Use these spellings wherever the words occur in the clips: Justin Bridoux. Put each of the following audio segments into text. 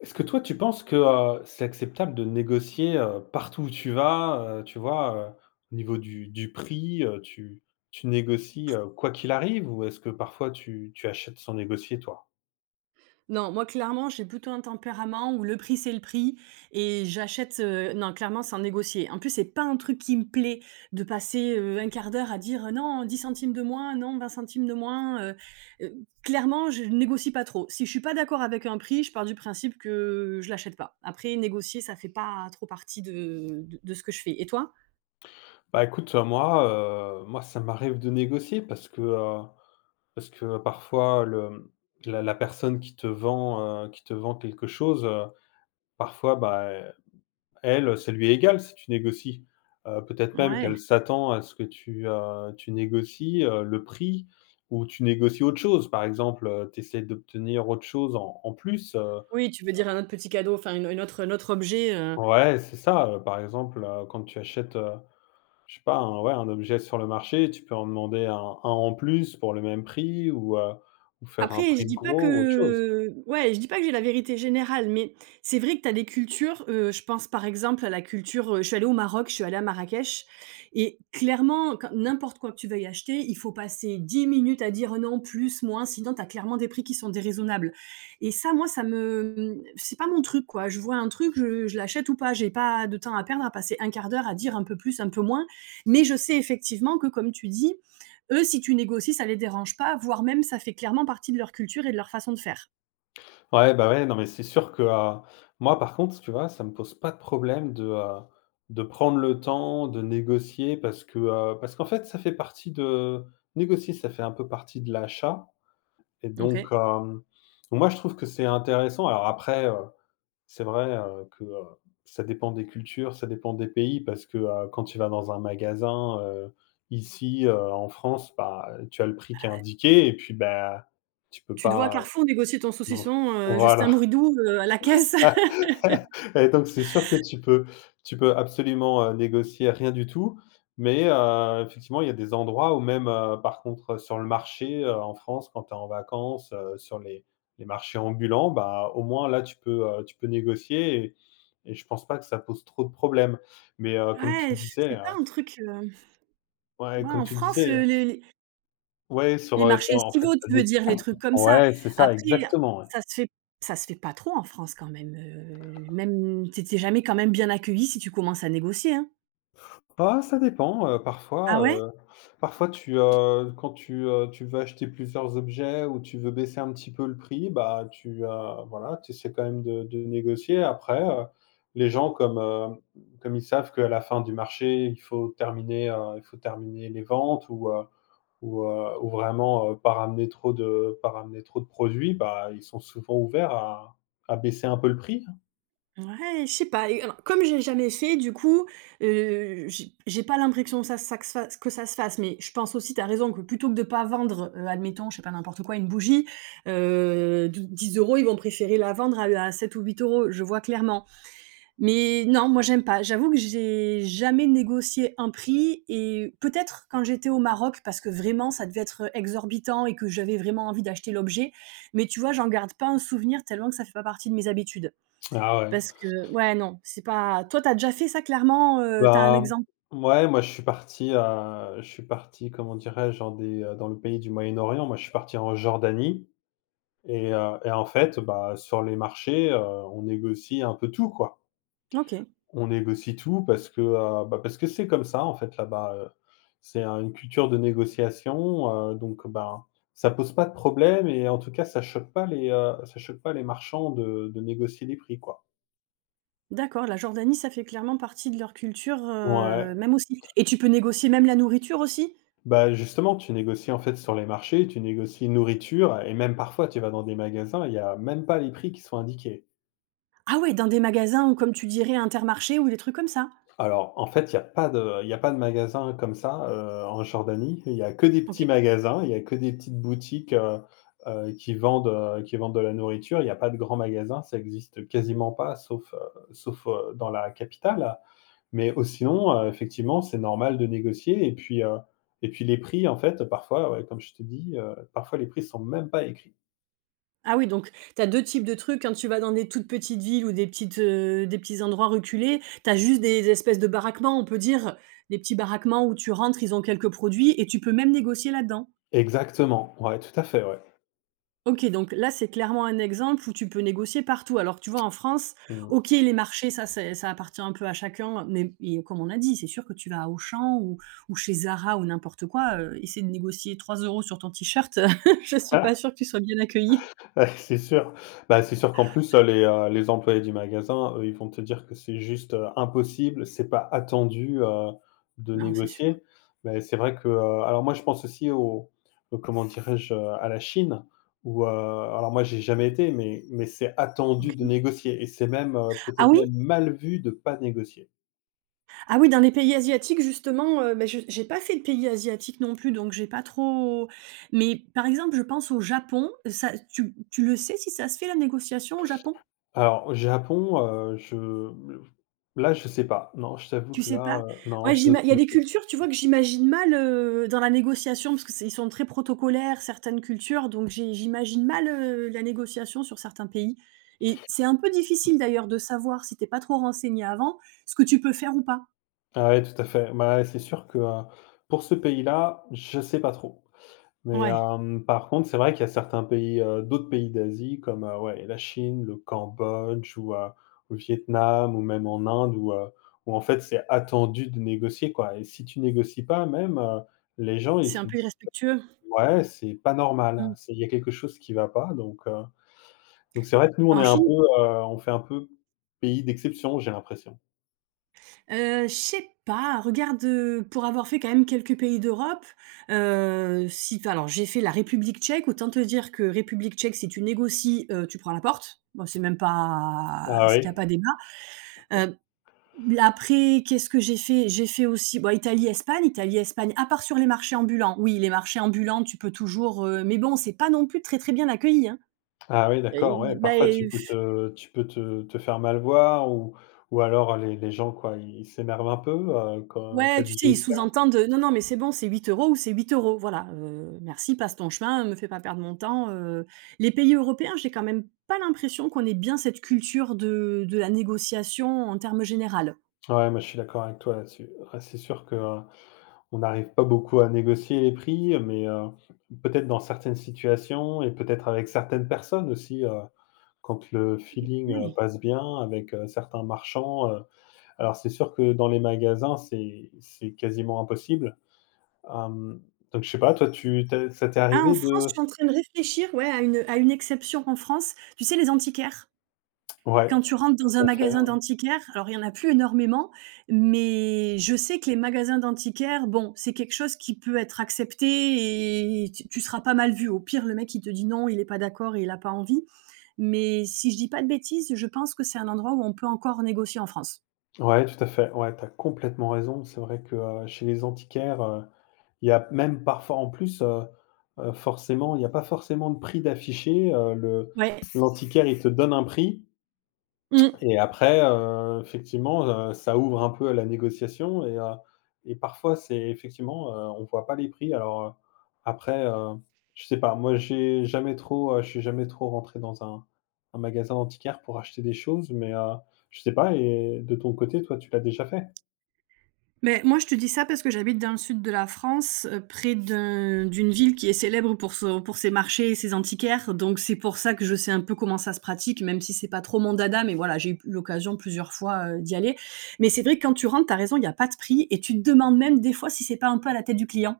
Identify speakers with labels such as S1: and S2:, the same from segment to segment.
S1: Est-ce que toi, tu penses que, c'est acceptable de négocier, partout où tu vas, tu vois, au niveau du prix, tu négocies, quoi qu'il arrive? Ou est-ce que parfois tu achètes sans négocier, toi?
S2: Non, moi clairement, j'ai plutôt un tempérament où le prix c'est le prix et j'achète, non clairement sans négocier. En plus, c'est pas un truc qui me plaît de passer, 1/4 d'heure à dire: «Non 10 centimes de moins, non 20 centimes de moins», heu, clairement je négocie pas trop. Si je suis pas d'accord avec un prix, je pars du principe que je l'achète pas. Après négocier, ça fait pas trop partie de ce que je fais et toi?
S1: Bah, écoute, moi, ça m'arrive de négocier parce que parfois la personne qui te vend, quelque chose, parfois, bah. Elle, ça lui est égal si tu négocies. Peut-être même
S2: Ouais.
S1: qu'elle s'attend à ce que tu négocies, le prix ou tu négocies autre chose. Par exemple, tu essaies d'obtenir autre chose en plus,
S2: Oui, tu veux dire un autre petit cadeau, enfin une autre un autre objet.
S1: ouais, c'est ça, par exemple, quand tu achètes, je sais pas, un ouais, un objet sur le marché, tu peux en demander un en plus pour le même prix ou faire un
S2: Après, je
S1: prix de
S2: dis pas
S1: gros ou autre chose.
S2: que ouais, je dis pas que j'ai la vérité générale, mais c'est vrai que tu as des cultures, je pense par exemple à la culture, je suis allée au Maroc, je suis allée à Marrakech et clairement, quand n'importe quoi que tu veuilles acheter, il faut passer 10 minutes à dire: «Non, plus, moins», sinon tu as clairement des prix qui sont déraisonnables. Et ça, moi, ça me, c'est pas mon truc, quoi. Je vois un truc, je l'achète ou pas, j'ai pas de temps à perdre à passer un quart d'heure à dire un peu plus, un peu moins, mais je sais effectivement que comme tu dis, eux, si tu négocies, ça les dérange pas, voire même ça fait clairement partie de leur culture et de leur façon de faire.
S1: Ouais, bah, ouais, non, mais c'est sûr que, moi, par contre, tu vois, ça me pose pas de problème de prendre le temps, de négocier parce qu'en fait, ça fait partie de négocier, ça fait un peu partie de l'achat et donc
S2: OK.
S1: moi, je trouve que c'est intéressant. Alors après, c'est vrai, que, ça dépend des cultures, ça dépend des pays parce que, quand tu vas dans un magasin, ici, en France, bah, tu as le prix qui est indiqué et puis, bah, tu peux
S2: Tu te vois à
S1: pas
S2: Carrefour négocier ton
S1: non,
S2: saucisson, Justin
S1: voilà.
S2: Bridoux, à la caisse.
S1: Et donc c'est sûr que tu peux absolument, négocier rien du tout, mais effectivement, il y a des endroits où même, par contre, sur le marché, en France, quand tu es en vacances, sur les marchés ambulants, bah, au moins là, tu peux négocier et je pense pas que ça pose trop de problèmes. Mais comme tu
S2: Ouais,
S1: le disais,
S2: c'est pas un truc,
S1: ouais,
S2: ouais,
S1: comme
S2: en
S1: tu le
S2: France,
S1: disais,
S2: les les
S1: ouais, sur,
S2: les
S1: heu, sur
S2: marchés
S1: en fait,
S2: estivaux,
S1: tu
S2: tu veux
S1: d'autres
S2: dire, les trucs comme ça.
S1: ouais, c'est ça,
S2: Après,
S1: exactement, ouais.
S2: ça se fait ça se fait pas trop en France quand même, même tu es jamais quand même bien accueilli si tu commences à négocier, hein?
S1: Ah, ça dépend,
S2: Ah ouais?
S1: quand tu veux acheter plusieurs objets ou tu veux baisser un petit peu le prix, bah, voilà, tu essaies quand même de négocier. Après, les gens comme ils savent qu'à la fin du marché, il faut terminer les ventes ou vraiment, pas ramener trop de produits, bah, ils sont souvent ouverts à baisser un peu le prix, hein.
S2: Ouais, je sais pas et alors comme j'ai jamais fait du coup, j'ai pas l'impression que ça se fasse, mais je pense aussi tu as raison que plutôt que de pas vendre, admettons, je sais pas n'importe quoi, une bougie, d 10 € ils vont préférer la vendre à 7 ou 8 euros. Je vois clairement. Mais non, moi j'aime pas. J'avoue que j'ai jamais négocié un prix et peut-être quand j'étais au Maroc parce que vraiment ça devait être exorbitant et que j'avais vraiment envie d'acheter l'objet, mais tu vois, j'en garde pas un souvenir tellement que ça fait pas partie de mes habitudes.
S1: Ah ouais.
S2: Parce que ouais, non, c'est pas toi, tu as déjà fait ça clairement, tu as un
S1: Bah,
S2: exemple?
S1: ouais, moi je suis parti, comment dirais-je, dans le pays du Moyen-Orient. Moi, je suis parti en Jordanie et en fait, bah, sur les marchés, on négocie un peu tout, quoi.
S2: OK,
S1: On négocie tout parce que c'est comme ça, en fait, là-bas. C'est un une culture de négociation, donc ben, ça pose pas de problème et en tout cas, ça choque pas les, ça choque pas les marchands de négocier les prix, quoi.
S2: d'accord, la Jordanie, ça fait clairement partie de leur culture,
S1: Ouais.
S2: même aussi. Et tu peux négocier même la nourriture aussi?
S1: Bah, justement, tu négocies, en fait, sur les marchés, tu négocies nourriture et même parfois tu vas dans des magasins, il y a même pas les prix qui sont indiqués.
S2: Ah ouais, dans des magasins, comme tu dirais Intermarché ou des trucs comme ça?
S1: Alors, en fait, il y a pas de il y a pas de magasin comme ça, en Jordanie. Il y a que des
S2: OK.
S1: petits magasins, il y a que des petites boutiques, qui vendent de la nourriture. Il y a pas de grands magasins, ça existe quasiment pas sauf, dans la capitale. Mais au sinon, effectivement, c'est normal de négocier et puis les prix, en fait, parfois, ouais, comme je te dis, parfois les prix sont même pas écrits.
S2: Ah oui, donc tu as 2 types de trucs quand tu vas dans des toutes petites villes ou des petits endroits reculés, tu as juste des espèces de baraquements, on peut dire, des petits baraquements où tu rentres, ils ont quelques produits et tu peux même négocier là-dedans.
S1: Exactement, ouais, tout à fait, ouais.
S2: OK, donc là, c'est clairement un exemple où tu peux négocier partout. Alors, tu vois, en France,
S1: Mmh.
S2: OK, les marchés, ça, c'est ça appartient un peu à chacun. Mais et comme on a dit, c'est sûr que tu vas à Auchan ou chez Zara ou n'importe quoi, essayer de négocier 3 € sur ton t-shirt, je suis pas sûre que tu sois bien accueilli.
S1: Ouais, c'est sûr. Bah, c'est sûr qu'en plus, les employés du magasin, eux, ils vont te dire que c'est juste, impossible, c'est pas attendu, de
S2: Non, c'est sûr.
S1: négocier. Mais c'est vrai que, alors moi, je pense aussi au comment dirais-je? À la Chine où, alors moi, j'ai jamais été, mais c'est attendu
S2: OK.
S1: de négocier et c'est même,
S2: Ah
S1: peut-être
S2: oui?
S1: même mal vu de pas négocier.
S2: Ah oui, dans les pays asiatiques, justement, bah, je j'ai pas fait de pays asiatiques non plus, donc j'ai pas trop, mais par exemple, je pense au Japon, ça tu le sais? Si ça se fait la négociation au Japon?
S1: Alors au Japon, je là, je sais pas. Non, je t'avoue
S2: Tu
S1: que
S2: sais
S1: là,
S2: pas?
S1: non,
S2: Ouais,
S1: j'ai
S2: j'ima il y a
S1: aucune.
S2: des cultures, tu vois, que j'imagine mal, dans la négociation parce que c'est ils sont très protocolaires, certaines cultures, donc j'imagine mal, la négociation sur certains pays et c'est un peu difficile d'ailleurs de savoir, si tu es pas trop renseigné avant, ce que tu peux faire ou pas.
S1: Ah ouais, tout à fait. Bah, ouais, c'est sûr que, pour ce pays-là, je sais pas trop. Mais,
S2: Ouais,
S1: par contre, c'est vrai qu'il y a certains pays, d'autres pays d'Asie comme, ouais, la Chine, le Cambodge ou, au Vietnam ou même en Inde où en fait, c'est attendu de négocier, quoi et si tu négocies pas même, les gens, ils
S2: c'est un
S1: se
S2: peu
S1: disent:
S2: irrespectueux.
S1: «Ouais, c'est pas normal,
S2: Mmh.
S1: c'est il y a quelque chose qui va pas», donc c'est vrai que nous, on est
S2: En
S1: un
S2: Chine.
S1: peu, on fait un peu pays d'exception, j'ai l'impression.
S2: Je sais pas, regarde, pour avoir fait quand même quelques pays d'Europe, si tu alors j'ai fait la République tchèque, autant te dire que République tchèque, si tu négocies, tu prends la porte. Bon, c'est même pas,
S1: Ah
S2: c'est qu'il y a
S1: oui?
S2: pas débat. Heu, là après, qu'est-ce que j'ai fait? J'ai fait aussi, bon, Italie, Espagne. Italie, Espagne, à part sur les marchés ambulants. Oui, les marchés ambulants, tu peux toujours, mais bon, c'est pas non plus très, très bien accueilli, hein.
S1: Ah oui,
S2: Heu,
S1: d'accord, ouais,
S2: i bah,
S1: parfois tu peux te faire mal voir ou alors les gens, quoi, ils s'énervent un peu, quand tu as
S2: ouais, tu
S1: dit
S2: sais, ils
S1: jusqu'à.
S2: sous-entendent, «Non, non, mais c'est bon, c'est 8 € ou c'est 8 euros, voilà, merci, passe ton chemin, me fais pas perdre mon temps». Les pays européens, j'ai quand même pas l'impression qu'on ait bien cette culture de la négociation en termes généraux.
S1: Ouais, moi je suis d'accord avec toi là-dessus. Ouais, c'est sûr que, on n'arrive pas beaucoup à négocier les prix, mais, peut-être dans certaines situations et peut-être avec certaines personnes aussi, quand le feeling,
S2: Ouais.
S1: passe bien avec, certains marchands, alors c'est sûr que dans les magasins, c'est quasiment impossible. Hem, donc je sais pas, toi tu ça t'est
S2: Ah, en
S1: arrivé
S2: France, je
S1: de
S2: suis en train de réfléchir, ouais, à une exception en France. Tu sais, les antiquaires?
S1: ouais.
S2: Quand tu rentres dans
S1: Tout
S2: un
S1: à fait,
S2: magasin d'antiquaires, alors il y en a plus énormément, mais je sais que les magasins d'antiquaires, bon, c'est quelque chose qui peut être accepté et tu seras pas mal vu. Au pire, le mec, il te dit: «Non, il est pas d'accord et il a pas envie», mais si je dis pas de bêtises, je pense que c'est un endroit où on peut encore négocier en France.
S1: ouais. Ouais, tout à fait. Ouais, tu as complètement raison. C'est vrai que, chez les antiquaires, il y a même parfois en plus, forcément, il y a pas forcément de prix d'affiché, le
S2: Ouais.
S1: l'antiquaire, il te donne un prix.
S2: Mmh.
S1: Et après, effectivement, ça ouvre un peu à la négociation et parfois c'est effectivement, on voit pas les prix. Alors, après, je sais pas, moi j'ai jamais trop, je suis jamais trop rentré dans un magasin antiquaire pour acheter des choses, mais, je sais pas et de ton côté, toi, tu l'as déjà fait?
S2: Mais moi, je te dis ça parce que j'habite dans le sud de la France, près d'une ville qui est célèbre pour son pour ses marchés et ses antiquaires, donc c'est pour ça que je sais un peu comment ça se pratique, même si c'est pas trop mon dada, mais voilà, j'ai eu l'occasion plusieurs fois, d'y aller. Mais c'est vrai que quand tu rentres, tu as raison, il y a pas de prix et tu te demandes même des fois si c'est pas un peu à la tête du client.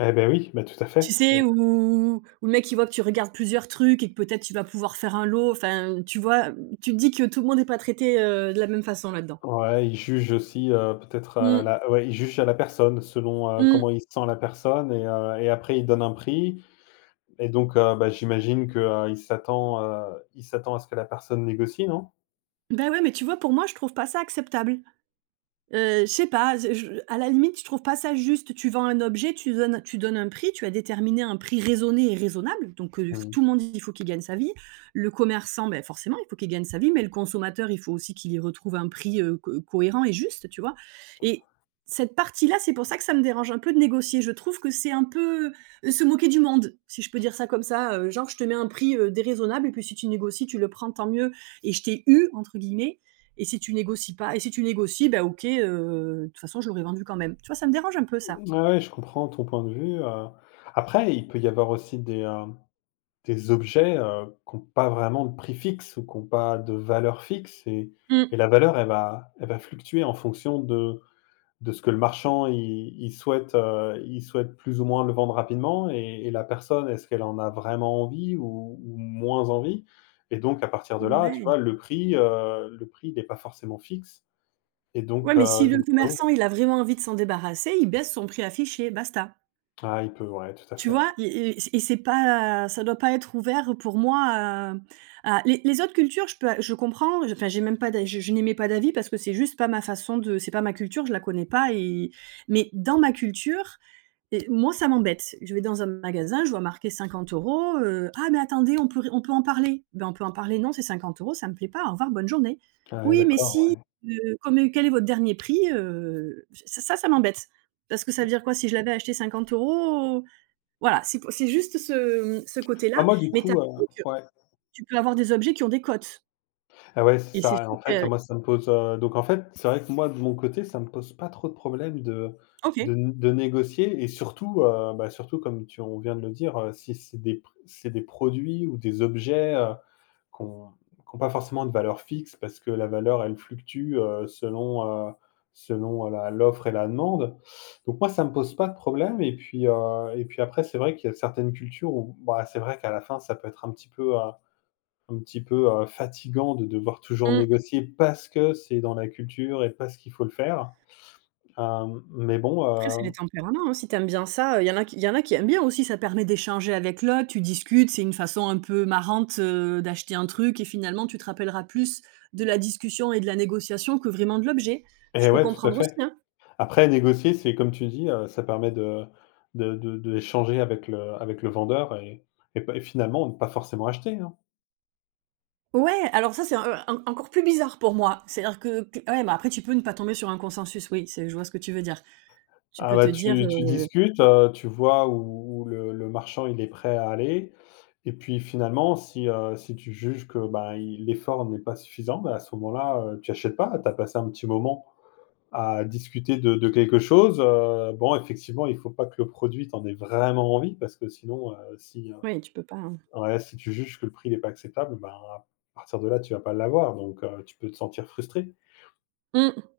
S1: Eh ben oui, bah, tout à
S2: Tu
S1: fait.
S2: sais, où le mec, il voit que tu regardes plusieurs trucs et que peut-être tu vas pouvoir faire un lot, enfin, tu vois? Tu te dis que tout le monde est pas traité, de la même façon là-dedans.
S1: Ouais, ils jugent aussi, peut-être,
S2: Mmh,
S1: la ouais, ils jugent à la personne selon,
S2: mmh.
S1: comment il sent la personne et après ils donnent un prix. Et donc, bah, j'imagine que, il s'attend à ce que la personne négocie, non?
S2: Bah, ouais, mais tu vois, pour moi, je trouve pas ça acceptable. Je sais pas, je à la limite, je trouve pas ça juste. Tu vends un objet, tu donnes un prix, tu as déterminé un prix raisonné et raisonnable, donc f
S1: Mmh.
S2: tout le monde, il faut qu'il gagne sa vie. Le commerçant, beh, forcément, il faut qu'il gagne sa vie, mais le consommateur, il faut aussi qu'il y retrouve un prix, co cohérent et juste, tu vois? Et cette partie-là, c'est pour ça que ça me dérange un peu de négocier. Je trouve que c'est un peu, se moquer du monde, si je peux dire ça comme ça, genre: «Je te mets un prix, déraisonnable et puis si tu négocies, tu le prends, tant mieux et je t'ai «eu» entre guillemets». Et si tu négocies pas et si tu négocies, bah, OK, de toute façon, je l'aurais vendu quand même. Tu vois, ça me dérange un peu ça.
S1: Ouais, ouais, je comprends ton point de vue. Après, il peut y avoir aussi des objets, qui ont pas vraiment de prix fixe ou qui ont pas de valeur fixe et
S2: Mmh.
S1: la valeur, elle va fluctuer en fonction de ce que le marchand, il souhaite plus ou moins le vendre rapidement et la personne, est-ce qu'elle en a vraiment envie ou moins envie? Et donc à partir de là, tu
S2: Ouais.
S1: vois, le prix, il est pas forcément fixe et
S2: Ouais,
S1: donc
S2: mais si
S1: heu,
S2: le
S1: donc ça ouvre.
S2: commerçant, il a vraiment envie de s'en débarrasser, il baisse son prix affiché, basta.
S1: Ah, il peut, ouais, tout à
S2: Tu
S1: fait.
S2: vois? Et c'est et c'est pas, ça doit pas être ouvert pour moi à les autres cultures, je comprends, enfin, j'ai même pas d'a je n'émets pas d'avis parce que c'est juste pas ma façon de, c'est pas ma culture, je la connais pas mais dans ma culture. Et moi, ça m'embête. Je vais dans un magasin, je vois marqué 50 euros: «Ah mais attendez, on peut en parler». Ben, on peut en parler: «Non, c'est 50 euros, ça me plaît pas, au revoir, bonne journée».
S1: Ouais,
S2: «Oui, mais
S1: d'accord,
S2: si,
S1: ouais.
S2: heu, comme quel est votre dernier prix?» Ça m'embête. Parce que ça veut dire quoi? Si je l'avais acheté 50 €, voilà, c'est pour, c'est juste ce
S1: Bah,
S2: côté-là,
S1: moi, du
S2: mais tu
S1: coup,
S2: raison que
S1: ouais.
S2: tu peux avoir des objets qui ont des cotes
S1: Ah ouais, c'est
S2: et c'est
S1: ça.
S2: sûr
S1: En fait,
S2: que.
S1: moi, ça me pose, donc en fait, c'est vrai que moi, de mon côté, ça me pose pas trop de problème
S2: OK.
S1: de de négocier et surtout, comme tu on vient de le dire, si c'est des produits ou des objets, qu'on qu'ont pas forcément de valeur fixe parce que la valeur, elle fluctue, selon, la l'offre et la demande. Donc moi, ça me pose pas de problème et puis après, c'est vrai qu'il y a certaines cultures où, bah, c'est vrai qu'à la fin, ça peut être un petit peu, fatigant de devoir toujours
S2: Mmh.
S1: négocier parce que c'est dans la culture et parce qu'il faut le faire. Mais bon,
S2: Après, c'est les tempéraments, hein, si t'aimes bien ça, il y en a qui aiment bien aussi, ça permet d'échanger avec l'autre, tu discutes, c'est une façon un peu marrante, d'acheter un truc et finalement tu te rappelleras plus de la discussion et de la négociation que vraiment de l'objet. Je
S1: et
S2: peux
S1: ouais, tout à
S2: comprendre aussi,
S1: fait.
S2: hein.
S1: Après négocier, c'est comme tu dis, ça permet de d'échanger avec le vendeur et finalement ne pas forcément acheter, hein.
S2: Ouais, alors ça, c'est en encore plus bizarre pour moi. C'est-à-dire que p ouais, mais après tu peux ne pas tomber sur un consensus, oui, c'est je vois ce que tu veux dire. Tu
S1: Ah
S2: peux
S1: bah,
S2: te dire,
S1: tu discutes, tu vois où le marchand, il est prêt à aller et puis finalement si tu juges que, bah, il l'effort n'est pas suffisant, bah, à ce moment-là, tu achètes pas, tu as passé un petit moment à discuter de quelque chose. Bon, effectivement, il faut pas que le produit t'en ait vraiment envie, parce que sinon, si,
S2: oui, tu peux pas, hein.
S1: ouais, si tu juges que le prix n'est pas acceptable, ben, à partir de là, tu vas pas l'avoir, donc tu peux te sentir frustré.
S2: Mmh.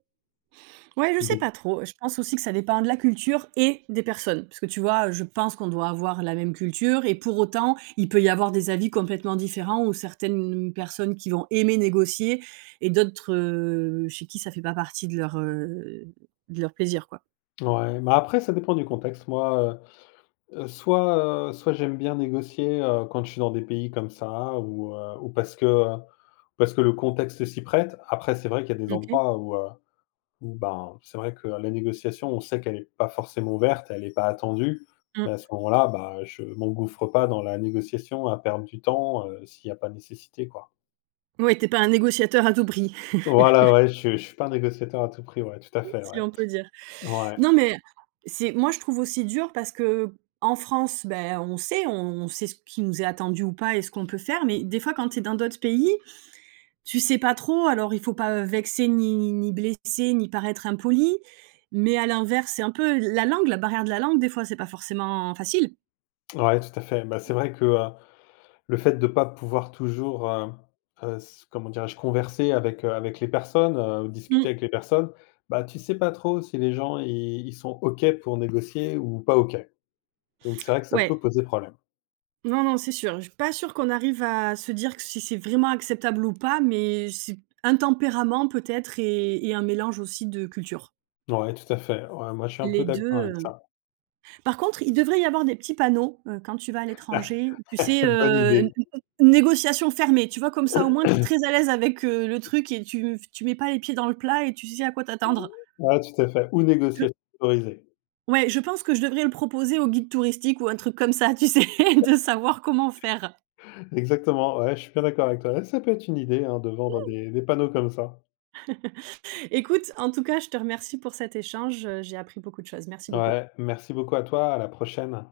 S2: Ouais, je sais
S1: Donc
S2: pas trop. Je pense aussi que ça dépend de la culture et des personnes. Parce que tu vois, je pense qu'on doit avoir la même culture et pour autant, il peut y avoir des avis complètement différents ou certaines personnes qui vont aimer négocier et d'autres, chez qui ça fait pas partie de de leur plaisir, quoi.
S1: ouais, mais après ça dépend du contexte. Moi, soit j'aime bien négocier, quand je suis dans des pays comme ça ou parce que le contexte s'y prête. Après c'est vrai qu'il y a des
S2: OK.
S1: endroits où, ben, c'est vrai que la négociation, on sait qu'elle est pas forcément ouverte, elle est pas attendue,
S2: Mmh.
S1: mais à ce moment-là, bah, je m'engouffre pas dans la négociation à perdre du temps, s'il y a pas nécessité, quoi.
S2: Ouais, tu pas un négociateur à tout prix,
S1: Voilà, ouais, je suis pas un négociateur à tout prix, ouais, tout à fait,
S2: si
S1: ouais.
S2: on peut dire.
S1: Ouais,
S2: Non, mais c'est moi, je trouve aussi dur parce que en France, ben, on sait, on sait ce qui nous est attendu ou pas et ce qu'on peut faire, mais des fois, quand tu es dans d'autres pays. Tu sais pas trop, alors il faut pas vexer, ni blesser, ni paraître impoli, mais à l'inverse, c'est un peu la langue, la barrière de la langue, des fois, c'est pas forcément facile.
S1: ouais, tout à fait. Bah, c'est vrai que, le fait de ne pas pouvoir toujours, s comment dirais-je? Converser avec les personnes,
S2: Mmh.
S1: discuter avec les personnes, bah, tu sais pas trop si les gens, ils sont OK pour négocier ou pas OK. Donc c'est vrai que ça
S2: Ouais.
S1: peut poser problème.
S2: Non, non, c'est sûr. Je suis pas sûre qu'on arrive à se dire que si c'est vraiment acceptable ou pas, mais c'est un tempérament peut-être et un mélange aussi de culture.
S1: Ouais, tout à fait. Ouais, moi, je suis un peu
S2: Les
S1: d'accord
S2: 2.
S1: avec
S2: euh,
S1: ça.
S2: Par contre, il devrait y avoir des petits panneaux, quand tu vas à l'étranger, tu sais,
S1: Bonne idée.
S2: n négociation fermée, tu vois? Comme ça, au moins, tu es très à l'aise avec, le truc et tu mets pas les pieds dans le plat et tu sais à quoi t'attendre.
S1: Ouais, tout à fait. Ou
S2: Je
S1: négociation autorisée.
S2: ouais, je pense que je devrais le proposer aux guides touristiques ou un truc comme ça, tu sais? De savoir comment faire.
S1: Exactement, ouais, je suis bien d'accord avec toi. Ouais, ça peut être une idée, hein, de vendre des panneaux comme ça.
S2: Écoute, en tout cas, je te remercie pour cet échange, j'ai appris beaucoup de choses. Merci beaucoup.
S1: Ouais, merci beaucoup à toi, à la prochaine.